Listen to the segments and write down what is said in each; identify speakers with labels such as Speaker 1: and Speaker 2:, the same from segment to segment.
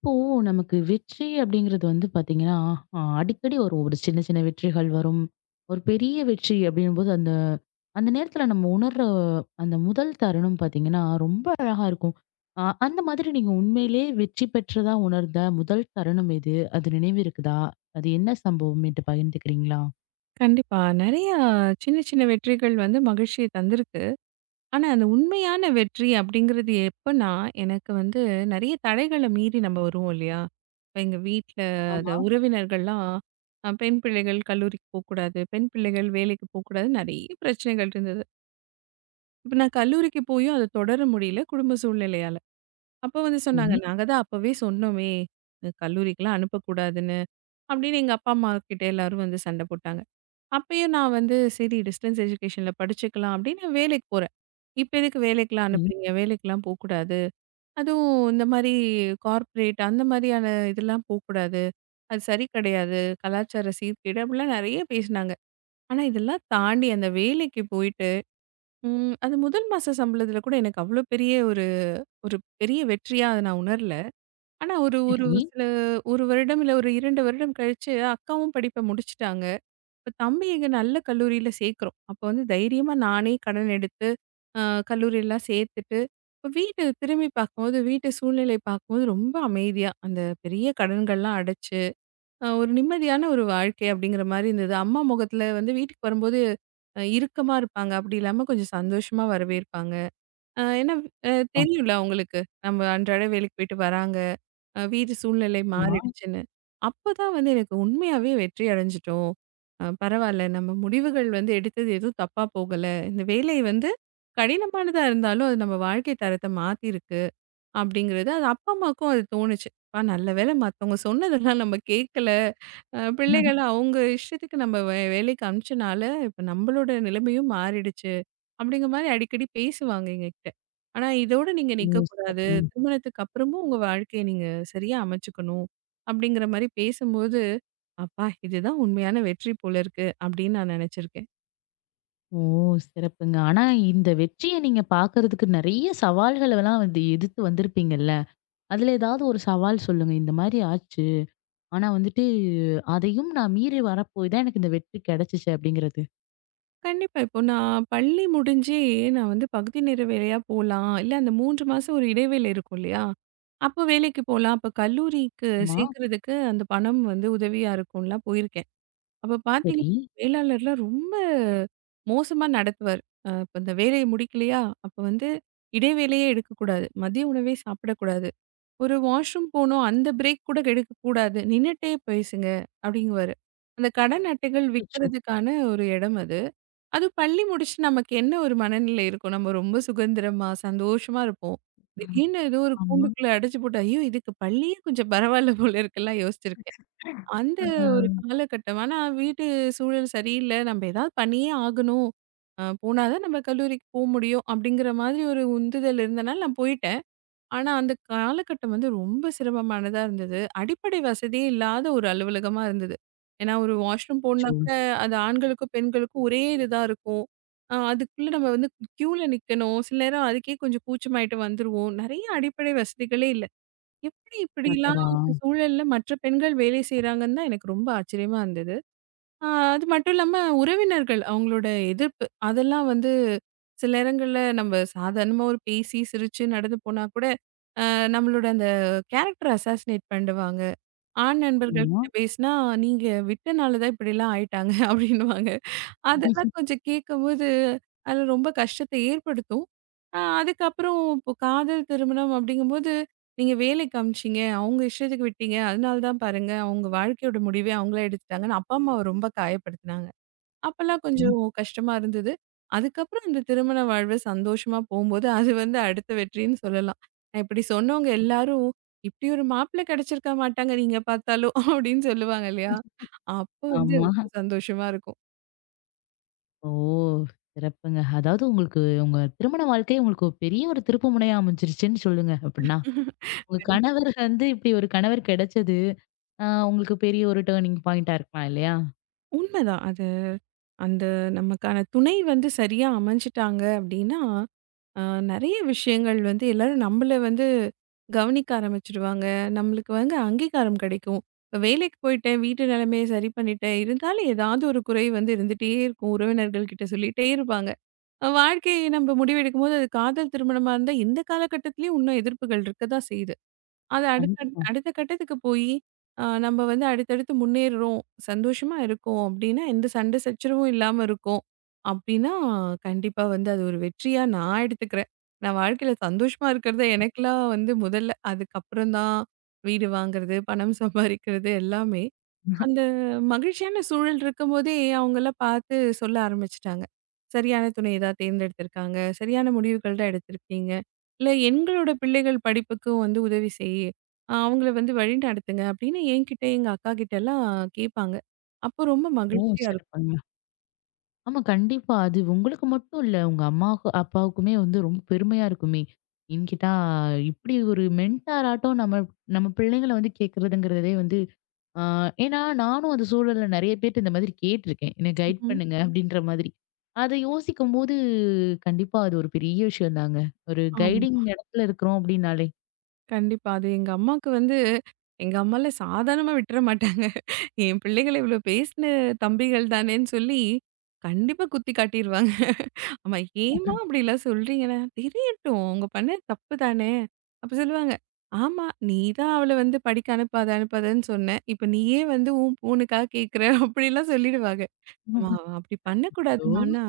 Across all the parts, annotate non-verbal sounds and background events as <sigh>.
Speaker 1: இப்போ நமக்கு வெற்றி அப்படிங்கிறது வந்து பாத்தீங்கன்னா, அடிக்கடி வரும். ஒரு சின்ன சின்ன வெற்றிகள் வரும். ஒரு பெரிய வெற்றி அப்படிங்கும்போது அந்த அந்த நேரத்துல நம்ம உணர்ற அந்த முதல் தருணம் பாத்தீங்கன்னா, ரொம்ப அழகா இருக்கும். அந்த மாதிரி நீங்க உண்மையிலேயே வெற்றி பெற்றதா உணர்ந்த முதல் தருணம் எது? அது நினைவு இருக்குதா? அது என்ன சம்பவம்? என்ட்ட பகிர்ந்துக்கிறீங்களா?
Speaker 2: கண்டிப்பா. நெறையா சின்ன சின்ன வெற்றிகள் வந்து மகிழ்ச்சிய தந்திருக்கு. ஆனா, அந்த உண்மையான வெற்றி அப்படிங்கிறது எப்பன்னா, எனக்கு வந்து நெறைய தடைகள மீறி நம்ம வருவோம் இல்லையா? இப்ப எங்க வீட்ல அந்த
Speaker 1: ஆமா.
Speaker 2: உறவினர்கள்லாம் பெண் பிள்ளைகள் கல்லூரிக்கு போக்கூடாது, பெண் பிள்ளைகள் வேலைக்கு போக்கூடாது, நெறைய பிரச்சனைகள் இருந்தது. இப்ப நான் கல்லூரிக்கு போயும் அத தொடர முடியல குடும்ப சூழ்நிலையால. அப்ப வந்து சொன்னாங்க,
Speaker 1: சரி,
Speaker 2: "நாங்க தான் அப்பவே சொன்னோமே! கல்லூரிக்கெல்லாம் அனுப்பக்கூடாதுன்னு." அப்படின்னு எங்க அப்பா, அம்மா கிட்ட எல்லாரும் வந்து சண்ட போட்டாங்க. அப்பயும் நான் வந்து சரி டிஸ்டன்ஸ் எஜுகேஷன்ல படிச்சுக்கலாம் அப்படின்னு வேலைக்கு போறேன். இப்ப எதுக்கு வேலைக்கெல்லாம்
Speaker 1: சரி,
Speaker 2: அனுப்புறீங்க? வேலைக்கெல்லாம் போக்கூடாது. அதுவும் இந்த மாரி கார்ப்பரேட் அந்த மாதிரியான இதெல்லாம் போக்கூடாது. அது சரி கிடையாது. கலாச்சார சீர்கேடு அப்படிலாம் நெறைய பேசினாங்க. ஆனா இதெல்லாம் தாண்டி அந்த வேலைக்கு போயிட்டு, அது முதல் மாச சம்பளத்துல கூட எனக்கு அவ்ளோ பெரிய ஒரு ஒரு பெரிய வெற்றியா அத நான் உணரல. ஆனா ஒரு ஒரு
Speaker 1: சரி.
Speaker 2: சில 1 வருடம் இல்ல ஒரு 2 வருடம் கழிச்சு அக்காவும் படிப்ப முடிச்சுட்டாங்க. இப்ப தம்பி எங்க நல்ல கல்லூரியில சேர்க்குறோம். அப்ப வந்து தைரியமா நானே கடன் எடுத்து, அ கல்லூரியெல்லாம் சேர்த்துட்டு, இப்ப வீட்டு திரும்பி பார்க்கும்போது, வீட்டு சூழ்நிலை பார்க்கும்போது ரொம்ப அமைதியா, அந்த பெரிய கடன்கள்லாம் அடைச்சு, ஒரு நிம்மதியான ஒரு வாழ்க்கை அப்படிங்கிற மாரி இருந்தது. அம்மா முகத்துல வந்து வீட்டுக்கு வரும்போது இறுக்கமா இருப்பாங்க. அப்படி இல்லாம கொஞ்சம் சந்தோஷமா வரவேற்பாங்க. ஏன்னா அ
Speaker 1: அ
Speaker 2: தெரியும்ல அவங்களுக்கு. நம்ம அன்றாட வேலைக்கு போயிட்டு வராங்க. வீட்டு சூழ்நிலை
Speaker 1: ஆமா.
Speaker 2: மாறிடுச்சுன்னு. அப்பதான் வந்து எனக்கு உண்மையாவே வெற்றி அடைஞ்சுட்டோம். பரவால்ல நம்ம முடிவுகள் வந்து எடுத்தது எதுவும் தப்பா போகல. இந்த வேலை வந்து கடினமானதா இருந்தாலும், அது நம்ம வாழ்க்கை தரத்த மாத்திருக்கு. அப்படிங்கிறது அது அப்பா, அம்மாவுக்கும் அது தோணுச்சு. "அப்பா நல்ல வேளை மத்தவங்க சொன்னதெல்லாம் நம்ம கேட்கல. பிள்ளைகள
Speaker 1: <laughs>
Speaker 2: அவங்க இஷ்டத்துக்கு நம்ம வேலைக்கு அனுப்பிச்சனால, இப்ப நம்மளோட நிலைமையும் மாறிடுச்சு." அப்படிங்கிற மாரி அடிக்கடி பேசுவாங்க எங்ககிட்ட. "ஆனா இதோட நீங்க
Speaker 1: ஓ!
Speaker 2: நிக்கக்கூடாது.
Speaker 1: சிறப்புங்க.
Speaker 2: திருமணத்துக்கு அப்புறமும் உங்க வாழ்க்கைய நீங்க சரியா அமைச்சுக்கணும்." அப்படிங்கிற மாரி பேசும்போது, "அப்பா இதுதான் உண்மையான வெற்றி போல இருக்கு." அப்படின்னு நான் நெனச்சிருக்கேன்.
Speaker 1: ஓ! சிறப்புங்க. ஆனா இந்த வெற்றிய நீங்க பாக்குறதுக்கு நெறைய சவால்களலாம் வந்து எதிர்த்து வந்திருப்பீங்கல்ல. அதுல ஏதாவது ஒரு சவால் சொல்லுங்க. இந்த மாரி ஆச்சு. ஆனா வந்துட்டு அதையும் நான் மீறி வரப்போய் தான் எனக்கு இந்த வெற்றி கிடைச்சுச்சு அப்படிங்கிறது.
Speaker 2: கண்டிப்பா. இப்போ நான் பள்ளி முடிஞ்சே நான் வந்து பகுதி நேர வேலையா போலாம். இல்ல அந்த 3 மாசம் ஒரு இடைவேளை இருக்கும் இல்லையா? அப்போ வேலைக்கு போலாம். அப்போ கல்லூரிக்கு
Speaker 1: ஆமா.
Speaker 2: சேர்க்கறதுக்கு அந்த பணம் வந்து உதவியா இருக்கும்லாம் போயிருக்கேன். அப்ப
Speaker 1: சரி.
Speaker 2: பார்த்தீங்கன்னா, மேலாளர்லாம் ரொம்ப மோசமா நடத்துவார். இப்ப இந்த வேலைய முடிக்கலையா? அப்ப வந்து இடைவேளையே எடுக்கக்கூடாது. மதிய உணவே சாப்பிடக்கூடாது. ஒரு வாஷ்ரூம் போனோம். அந்த பிரேக் கூட எடுக்கக்கூடாது. நின்னுட்டே பேசுங்க அப்படிங்குவாரு. அந்த கடன் அட்டைகள்
Speaker 1: அச்சச்சோ!
Speaker 2: விக்கிறதுக்கான ஒரு இடம் அது. அதுவும் பள்ளி முடிச்சுட்டு நமக்கு என்ன ஒரு மனநிலை இருக்கும்? நம்ம ரொம்ப சுதந்திரமா, சந்தோஷமா இருப்போம். திடீர்னு ஏதோ ஒரு
Speaker 1: ஆமா.
Speaker 2: கூண்டுக்குள்ள அடைச்சு போட்டு, ஐயோ! இதுக்கு பள்ளியே கொஞ்சம் பரவாயில்ல போல இருக்குல்லாம் யோசிச்சிருக்கேன். அந்த
Speaker 1: ஆ.
Speaker 2: ஒரு காலகட்டம். ஆனா வீட்டு சூழல் சரியில்ல. நம்ம ஏதாவது பண்ணியே ஆகணும். போனா தான் நம்ம கல்லூரிக்கு முடியும் அப்படிங்கிற மாதிரி ஒரு உந்துதல் இருந்தனால நான் போயிட்டேன். ஆனா, அந்த காலகட்டம் வந்து ரொம்ப சிரமமானதா இருந்தது. அடிப்படை வசதியே இல்லாத ஒரு அலுவலகமா இருந்தது. ஏன்னா, ஒரு வாஷ்ரூம் போணுனா
Speaker 1: அச்சச்சோ!
Speaker 2: கூட அது ஆண்களுக்கும், பெண்களுக்கும் ஒரே இதுதான் இருக்கும். அதுக்குள்ள நம்ம வந்து கியூல நிக்கணும். சில நேரம் அதுக்கே கொஞ்சம் கூச்சமாயிட்டு வந்துருவோம். நெறைய அடிப்படை வசதிகளே இல்ல. எப்படி இப்படிலாம்
Speaker 1: அடடா!
Speaker 2: அந்த சூழல்ல மற்ற பெண்கள் வேலை செய்றாங்கன்னு தான் எனக்கு ரொம்ப ஆச்சரியமா இருந்தது. ஆ, அது மட்டும் இல்லாம உறவினர்கள் அவங்களோட எதிர்ப்பு, அதெல்லாம் வந்து சில நேரங்கள்ல நம்ம சாதாரணமா ஒரு பேசி, சிரிச்சு நடந்து போனா கூட, அ நம்மளோட அந்த கேரக்டர் அசாசினேட் பண்ணிடுவாங்க. ஆண் ம். நண்பர்கள்
Speaker 1: ஆமா.
Speaker 2: கிட்ட பேசினா, "நீங்க விட்டனால தான் இப்படிலாம் ஆயிட்டாங்க" <laughs> அப்படின்னுவாங்க. அதெல்லாம் கொஞ்சம் கேட்கும்போது, அது ரொம்ப கஷ்டத்த ஏற்படுத்தும். அதுக்கப்புறம் இப்போ காதல் திருமணம் அப்படிங்கும்போது நீங்க வேலைக்கு அமிச்சீங்க. அவங்க இஷ்டத்துக்கு விட்டீங்க. அதனால தான் பாருங்க, அவங்க வாழ்க்கையோட முடிவே அவங்களா எடுத்துட்டாங்கன்னு அப்பா, அம்மாவ ரொம்ப காயப்படுத்துனாங்க. அப்பலாம்
Speaker 1: உம்.
Speaker 2: கொஞ்சம் கஷ்டமா இருந்தது. அதுக்கப்புறம் இந்த திருமண வாழ்வு சந்தோஷமா போம்போது, அது வந்து அடுத்த வெற்றின்னு சொல்லலாம். நான் இப்படி சொன்னவங்க எல்லாரும், "இப்படி ஒரு மாப்பிள்ளை கிடைச்சிருக்க மாட்டாங்க நீங்க பார்த்தாலும்" அப்படின்னு சொல்லுவாங்க இல்லையா? அப்போ வந்து
Speaker 1: ஆமா.
Speaker 2: ரொம்ப சந்தோஷமா இருக்கும்.
Speaker 1: ஓ! சிறப்புங்க. அதாவது உங்களுக்கு உங்க திருமண வாழ்க்கை உங்களுக்கு ஒரு பெரிய ஒரு திருப்பு முனையா அமைஞ்சிருச்சுன்னு சொல்லுங்க அப்படின்னா. உங்க
Speaker 2: கண்டிப்
Speaker 1: கணவர் வந்து இப்படி ஒரு கணவர் கிடைச்சது உங்களுக்கு பெரிய ஒரு டர்னிங் பாயிண்ட்டா இருக்கலாம் இல்லையா?
Speaker 2: உண்மைதான். அது அந்த நமக்கான துணை வந்து சரியா அமைஞ்சுட்டாங்க அப்படின்னா ஆ, நெறைய விஷயங்கள் வந்து எல்லாரும் நம்மள வந்து கவனிக்க ஆரம்பிச்சுடுவாங்க. நம்மளுக்கு வந்து அங்கீகாரம் கிடைக்கும். இப்ப வேலைக்கு போயிட்டேன், வீட்டு நிலைமைய சரி பண்ணிட்டேன். இருந்தாலும் ஏதாவது ஒரு குறை வந்து இருந்துட்டே இருக்கும். உறவினர்கள் கிட்ட சொல்லிட்டே இருப்பாங்க. வாழ்க்கையை நம்ம முடிவெடுக்கும்போது அது காதல் திருமணமா இருந்தா, இந்த காலகட்டத்திலயும் இன்னும் எதிர்ப்புகள் இருக்க தான் செய்யுது. அது
Speaker 1: கண்டிப்பா.
Speaker 2: அடுத்த கட்டத்துக்கு போயி, நம்ம வந்து அடுத்தடுத்து முன்னேறுறோம், சந்தோஷமா இருக்கோம் அப்டின்னா, எந்த சண்டை சச்சரவும் இல்லாம இருக்கோம். அப்டின்னா, கண்டிப்பா வந்து அது ஒரு வெற்றியா நான் எடுத்துக்கிறேன். நான் வாழ்க்கையில சந்தோஷமா இருக்கிறது எனக்கெல்லாம் வந்து முதல்ல. அதுக்கப்புறம் தான் வீடு வாங்குறது, பணம் சம்பாரிக்கிறது எல்லாமே. அந்த மகிழ்ச்சியான சூழல் இருக்கும்போதே அவங்கெல்லாம் பார்த்து சொல்ல ஆரம்பிச்சுட்டாங்க. சரியான துணை ஏதா தேர்ந்தெடுத்திருக்காங்க. சரியான முடிவுகள் தான் எடுத்திருக்கீங்க. இல்ல எங்களோட பிள்ளைகள் படிப்புக்கும் வந்து உதவி செய். அவங்கள வந்து வழி நடத்துங்க அப்படின்னு என்கிட்ட, எங்க அக்காகிட்டலாம் கேட்பாங்க. அப்போ ரொம்ப
Speaker 1: ஓ!
Speaker 2: மகிழ்ச்சியா இருக்கும்.
Speaker 1: சிறப்புங்க. ஆமா கண்டிப்பா. அது உங்களுக்கு மட்டும் இல்ல. உங்க அம்மாவுக்கு, அப்பாவுக்குமே வந்து ரொம்ப பெருமையா இருக்குமே! ஏன்னு கேட்டா, இப்படி ஒரு மென்டாராட்டம் நம்ம நம்ம பிள்ளைங்கள வந்து கேட்கிறதுங்கிறதே வந்து ஆ ஏன்னா நானும் அந்த சூழல்ல நெறைய பேர்ட்ட இந்த மாதிரி கேட்டுருக்கேன். என்ன கைட்
Speaker 2: ம்.
Speaker 1: பண்ணுங்க அப்படின்ற மாதிரி. அத யோசிக்கும்போது கண்டிப்பா அது ஒரு பெரிய விஷயம் தாங்க. ஒரு கைடிங்
Speaker 2: ஆமா.
Speaker 1: இடத்துல இருக்கிறோம் அப்படின்னாலே.
Speaker 2: கண்டிப்பா. அது எங்க அம்மாக்கு வந்து எங்க அம்மாலாம் சாதாரணமா விட்டுற மாட்டாங்க. என் பிள்ளைகள இவ்வளோ பேசின தம்பிகள் தானேன்னு சொல்லி, கண்டிப்பா குத்தி காட்டிருவாங்க. ஆமா. ஏம்மா அப்படிலாம் சொல்றீங்கன்னா, தெரியட்டும். அவங்க பண்ணது தப்பு தானே! அப்ப சொல்லுவாங்க. ஆமா. நீ தான் அவள வந்து படிக்க அனுப்பாத, அனுப்பாதன்னு சொன்ன. இப்ப நீயே வந்து உன் பொண்ணுக்காக கேட்குற அப்படிலாம் சொல்லிடுவாங்க. ஆமா. அவ அப்படி
Speaker 1: ஐயோ!
Speaker 2: பண்ணக்கூடாதுமான்னா,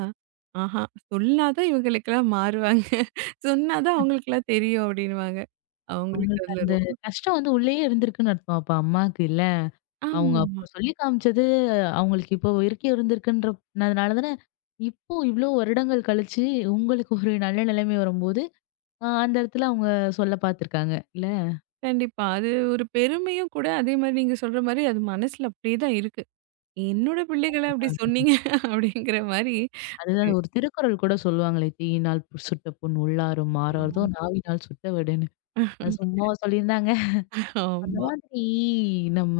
Speaker 2: ஆஹா. சொன்னா தான் இவங்களுக்கெல்லாம் மாறுவாங்க. சொன்னா தான் அவங்களுக்கெல்லாம் தெரியும் அப்படின்னுவாங்க. அவங்களுக்கு
Speaker 1: அவங்களுக்கு
Speaker 2: அதுல
Speaker 1: அந்த
Speaker 2: ரொ
Speaker 1: கஷ்டம் வந்து உள்ளேயே இருந்திருக்குன்னு அர்த்தம். அப்ப அம்மாக்கு இல்ல. அவங்க
Speaker 2: ஆமாமா.
Speaker 1: அப்ப சொல்லி காமிச்சது, அவங்களுக்கு இப்போ வரைக்கும் இருந்திருக்குன்றதுனால தானே, இப்போ இவ்ளோ வருடங்கள் கழிச்சு உங்களுக்கு ஒரு நல்ல நிலைமை வரும்போது, அந்த இடத்துல அவங்க சொல்ல பார்த்துருக்காங்க. இல்ல
Speaker 2: கண்டிப்பா. அது ஒரு பெருமையும் கூட அதே மாரி நீங்க சொல்ற மாரி அது மனசுல அப்படியே தான் இருக்கு. என்னோட பிள்ளைகள அப்படி
Speaker 1: அதுதான்.
Speaker 2: சொன்னீங்க அப்படிங்கிற மாரி ஒரு
Speaker 1: அதுதான் ஒரு திருக்குறள் கூட சொல்லுவாங்களே, "தீயினால் சுட்ட புண் உள்ளாரும் ஆறாரதோ நாவினால் சுட்ட வடுன்னு." அது சும்மாவா சொல்லியிருந்தாங்க? அந்த
Speaker 2: ஆமா.
Speaker 1: மாதிரி நம்ம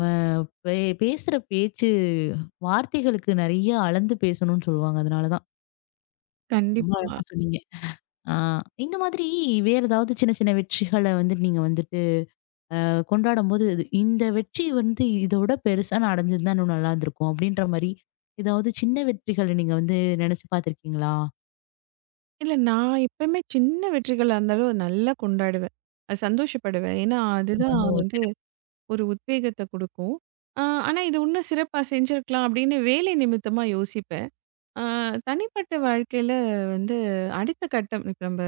Speaker 1: பே பேசுற பேச்சு, வார்த்தைகளுக்கு நெறைய அளந்து பேசணும்னு சொல்லுவாங்க. அதனால தான். ரொம்ப
Speaker 2: கண்டிப்பா.
Speaker 1: அழகா சொன்னீங்க. ஆ இந்த மாதிரி வேற ஏதாவது சின்ன சின்ன வெற்றிகள வந்து நீங்க வந்துட்டு கொண்டாடும்போது, இது இந்த வெற்றி வந்து இதோட பெருசா நான் அடைஞ்சிருந்தா இன்னும் நல்லா இருந்திருக்கும். அப்படின்ற மாரி ஏதாவது சின்ன வெற்றிகள நீங்க வந்து நினைச்சு பார்த்துருக்கீங்களா?
Speaker 2: இல்ல நான் எப்பயுமே சின்ன வெற்றிகளா இருந்தாலும் அத நல்லா கொண்டாடுவேன். சந்தோஷப்படுவேன். ஏன்னா, அதுதான்
Speaker 1: ஓ!
Speaker 2: வந்து
Speaker 1: சிறப்பு.
Speaker 2: ஒரு உத்வேகத்த குடுக்கும். அ ஆனா இது இன்னும் சிறப்பா செஞ்சிருக்கலாம் அப்படின்னு வேலை நிமித்தமா யோசிப்பேன். அ தனிப்பட்ட வாழ்க்கையில வந்து அடுத்த கட்டம் இப்ப நம்ப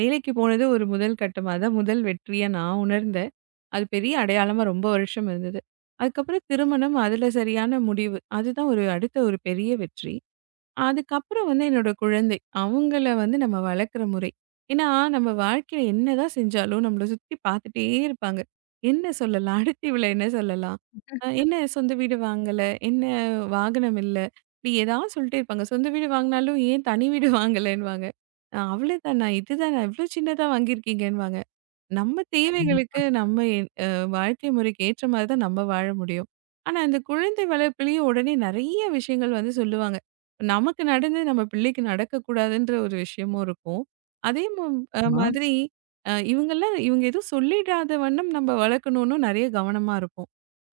Speaker 2: வேலைக்கு போனது ஒரு முதல் கட்டமா அதான் முதல் வெற்றியா நான் உணர்ந்தேன். அது பெரிய அடையாளமா ரொம்ப வருஷம் இருந்தது. அதுக்கப்புறம் திருமணம், அதுல சரியான முடிவு. அதுதான் ஒரு அடுத்த ஒரு பெரிய வெற்றி. அதுக்கப்புறம் வந்து என்னோட குழந்தை. அவங்கள வந்து நம்ம வளர்க்குற முறை. ஏன்னா, நம்ம வாழ்க்கையில என்னதான் செஞ்சாலும், நம்மள சுத்தி பார்த்துட்டே இருப்பாங்க. என்ன சொல்லலாம்? <laughs> அடுத்து இவள என்ன சொல்லலாம்? என்ன சொந்த வீடு வாங்கல? என்ன வாகனம் இல்ல? இப்படி ஏதாவது சொல்லிட்டே இருப்பாங்க. சொந்த வீடு வாங்குனாலும், ஏன் தனி வீடு வாங்கலன்னுவாங்க. அவ்வளதானா? இதுதானா? இவ்ளோ சின்னதா வாங்கியிருக்கீங்கன்னுவாங்க. நம்ம
Speaker 1: கண்டிப்பா.
Speaker 2: தேவைகளுக்கு நம்ம வாழ்க்கை முறைக்கு ஏற்ற மாதிரி தான் நம்ம வாழ முடியும். ஆனா இந்த குழந்தை வளர்ப்பிலேயே உடனே நெறைய விஷயங்கள் வந்து சொல்லுவாங்க. நமக்கு நடந்து நம்ம பிள்ளைக்கு நடக்கக்கூடாதுன்ற ஒரு விஷயமும் இருக்கும். அதே ம ஆமா. மாதிரி இவங்கலாம் இவங்க எதுவும் சொல்லிடாத வண்ணம் நம்ம வளர்க்கணும்னு நெறைய கவனமா இருப்போம்.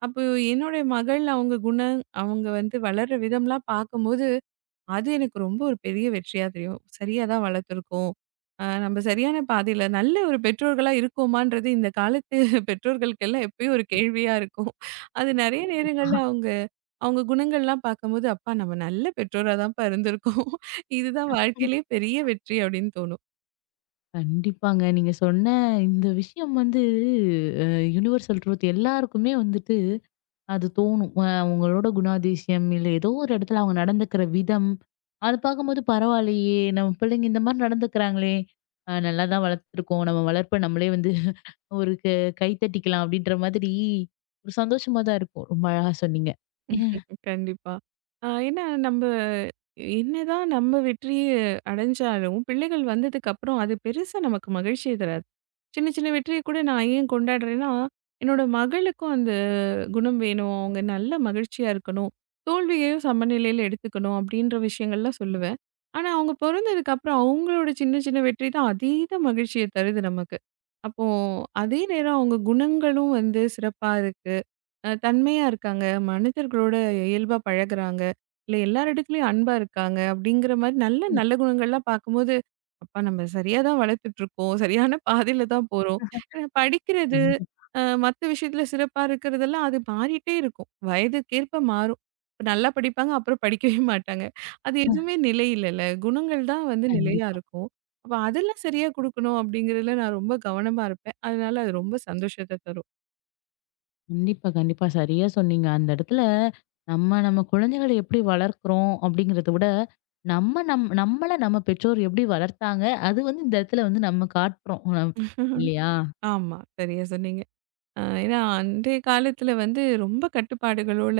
Speaker 2: அப்போ என்னுடைய மகள் அவங்க குணம், அவங்க வந்து வளர்ற விதம்லாம் பார்க்கும்போது அது எனக்கு ரொம்ப ஒரு பெரிய வெற்றியா தெரியும். சரியா தான் வளர்த்துருக்கோம். நம்ம சரியான பாதையில நல்ல ஒரு பெற்றோர்களா இருக்கோமான்றது இந்த காலத்து <laughs> பெற்றோர்களுக்கெல்லாம் எப்பயும் ஒரு கேள்வியா இருக்கும். அது நெறைய நேரங்கள்ல அவங்க அவங்க குணங்கள்லாம் பார்க்கும்போது, "அப்பா நம்ம நல்ல பெற்றோரா தான்ப்பா இருந்திருக்கோம். இதுதான் வாழ்க்கையிலேயே பெரிய வெற்றி" அப்படின்னு தோணும்.
Speaker 1: கண்டிப்பாங்க. நீங்க சொன்ன இந்த விஷயம் வந்து அ யுனிவர்சல் ட்ரூத் எல்லாருக்குமே வந்துட்டு அது தோணும். அவங்களோட குணாதிசயம், இல்ல ஏதோ ஒரு இடத்துல அவங்க நடந்துக்கிற விதம், அது பார்க்கும்போது பரவாயில்லையே! நம்ம பிள்ளைங்க இந்த மாரி நடந்துக்கிறாங்களே! நல்லா தான் வளர்த்துருக்கோம். நம்ம வளர்ப்ப நம்மளே வந்து ஒரு கை தட்டிக்கலாம் அப்டின்ற மாதிரி ஒரு சந்தோஷமா தான் இருக்கும். ரொம்ப அழகா சொன்னீங்க.
Speaker 2: கண்டிப்பா. ஏன்னா நம்ப என்னதான் நம்ம வெற்றிய அடைஞ்சாலும், பிள்ளைகள் வந்ததுக்கப்புறம் அது பெருசா நமக்கு மகிழ்ச்சிய தராது. சின்ன சின்ன வெற்றிய கூட நான் ஏன் கொண்டாடுறேன்னா, என்னோட மகளுக்கும் அந்த குணம் வேணும். அவங்க நல்ல மகிழ்ச்சியா இருக்கணும். தோல்வியையும் சமநிலையில எடுத்துக்கணும் அப்படின்ற விஷயங்கள்லாம் சொல்லுவேன். ஆனா அவங்க பொறந்ததுக்கப்புறம் அவங்களோட சின்ன சின்ன வெற்றி தான் அதீத மகிழ்ச்சிய தருது நமக்கு. அப்போ அதே நேரம் அவங்க குணங்களும் வந்து சிறப்பா இருக்கு. தன்மையா இருக்காங்க. மனிதர்களோட இயல்பா பழகுறாங்க. இல்ல எல்லார் இடத்துலயும் அன்பா இருக்காங்க. அப்படிங்கிற மாரி நல்ல நல்ல குணங்கள்லாம் பார்க்கும்போது, அப்பா நம்ம சரியா தான் வளர்த்துட்ருக்கோம். சரியான பாதையில தான் போறோம். ஏன்னா படிக்கிறது,
Speaker 1: ம்.
Speaker 2: மத்த விஷயத்துல சிறப்பா இருக்கிறதெல்லாம் அது மாறிட்டே இருக்கும். வயதுக்கேற்ப மாறும். இப்ப நல்லா படிப்பாங்க, அப்புறம் படிக்கவே <laughs> மாட்டாங்க. அது
Speaker 1: கண்டிப்பா,
Speaker 2: எதுவுமே நிலை இல்லல்ல. குணங்கள் தான் வந்து நிலையா
Speaker 1: கண்டிப்பா.
Speaker 2: இருக்கும். அப்ப அதெல்லாம் சரியா குடுக்கணும் அப்படிங்கிறதுல நான் ரொம்ப கவனமா இருப்பேன். அதனால அது ரொம்ப சந்தோஷத்த
Speaker 1: கண்டிப்பா, கண்டிப்பா. சரியா சொன்னீங்க. அந்த இடத்துல நம்ம நம்ம குழந்தைகள எப்படி வளர்க்குறோம் அப்படிங்கிறத விட, நம்ம நம்மள நம்ம பெற்றோர் எப்படி வளர்த்தாங்க, அது வந்து இந்த இடத்துல வந்து நம்ம காட்டுறோம்.
Speaker 2: தரும்.
Speaker 1: இல்லையா?
Speaker 2: ஆமா. சரியா சொன்னீங்க. ஏன்னா அன்றைய காலத்துல வந்து ரொம்ப கட்டுப்பாடுகளோட,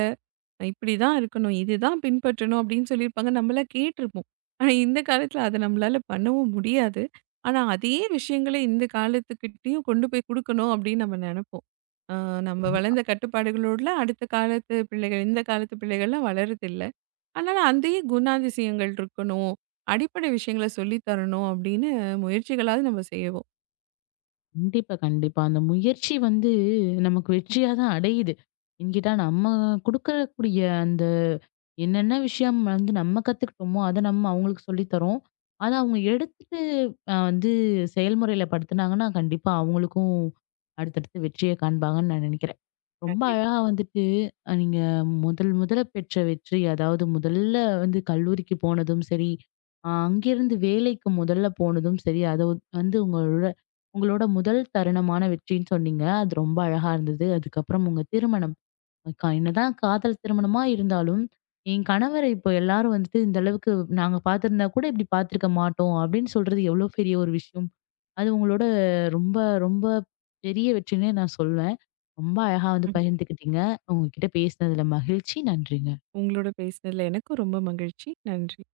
Speaker 2: இப்படிதான் இருக்கணும், இதுதான் பின்பற்றணும் அப்படின்னு சொல்லியிருப்பாங்க. நம்மலாம் கேட்டுருப்போம். ஆனா இந்த காலத்துல அத நம்மளால பண்ணவும் முடியாது. ஆனா அதே விஷயங்கள இந்த காலத்துக்கிட்டயும் கொண்டு போய் குடுக்கணும் அப்படின்னு நம்ம நெனைப்போம். அ நம்ம
Speaker 1: கண்டிப்பா.
Speaker 2: வளர்ந்த கட்டுப்பாடுகளோட அடுத்த காலத்து பிள்ளைகள், இந்த காலத்து பிள்ளைகள்லாம் வளர்றதில்ல. அதனால அந்தயே குணாதிசயங்கள் இருக்கணும், அடிப்படை விஷயங்கள சொல்லி தரணும் அப்படின்னு முயற்சிகளாவது நம்ம செய்வோம்.
Speaker 1: கண்டிப்பா, கண்டிப்பா. அந்த முயற்சி வந்து நமக்கு வெற்றியா தான் அடையுது. என்கிட்ட நம்ம குடுக்கக்கூடிய அந்த என்னென்ன விஷயம் வந்து நம்ம கத்துக்கிட்டோமோ, அத நம்ம அவங்களுக்கு சொல்லி தரோம். அத அவங்க எடுத்துட்டு வந்து செயல்முறையில படுத்துனாங்கன்னா, கண்டிப்பா அவங்களுக்கும் அடுத்தடுத்து வெற்றிய காண்பாங்கன்னு நான் நினைக்கிறேன். ரொம்ப
Speaker 2: கண்டிப்பா.
Speaker 1: அழகா வந்துட்டு நீங்க முதல் முதல்ல பெற்ற வெற்றி, அதாவது முதல்ல வந்து கல்லூரிக்கு போனதும் சரி, அங்கிருந்து வேலைக்கு முதல்ல போனதும் சரி, அத வந்து உங்களோட உங்களோட முதல் தருணமான வெற்றின்னு சொன்னீங்க. அது ரொம்ப அழகா இருந்தது. அதுக்கப்புறம் உங்க திருமணம் என்னதான் காதல் திருமணமா இருந்தாலும், என் கணவரை இப்போ எல்லாரும் வந்துட்டு இந்த அளவுக்கு நாங்க பார்த்திருந்தா கூட இப்படி பார்த்திருக்க மாட்டோம் அப்படின்னு சொல்றது எவ்வளோ பெரிய ஒரு விஷயம். அது உங்களோட ரொம்ப ரொம்ப பெரிய வெற்றின்னே நான் சொல்வேன். ரொம்ப அழகா வந்து பகிர்ந்துக்கிட்டீங்க. உங்ககிட்ட பேசினதுல மகிழ்ச்சி. நன்றிங்க.
Speaker 2: உங்களோட பேசினதுல எனக்கும் ரொம்ப மகிழ்ச்சி. நன்றி.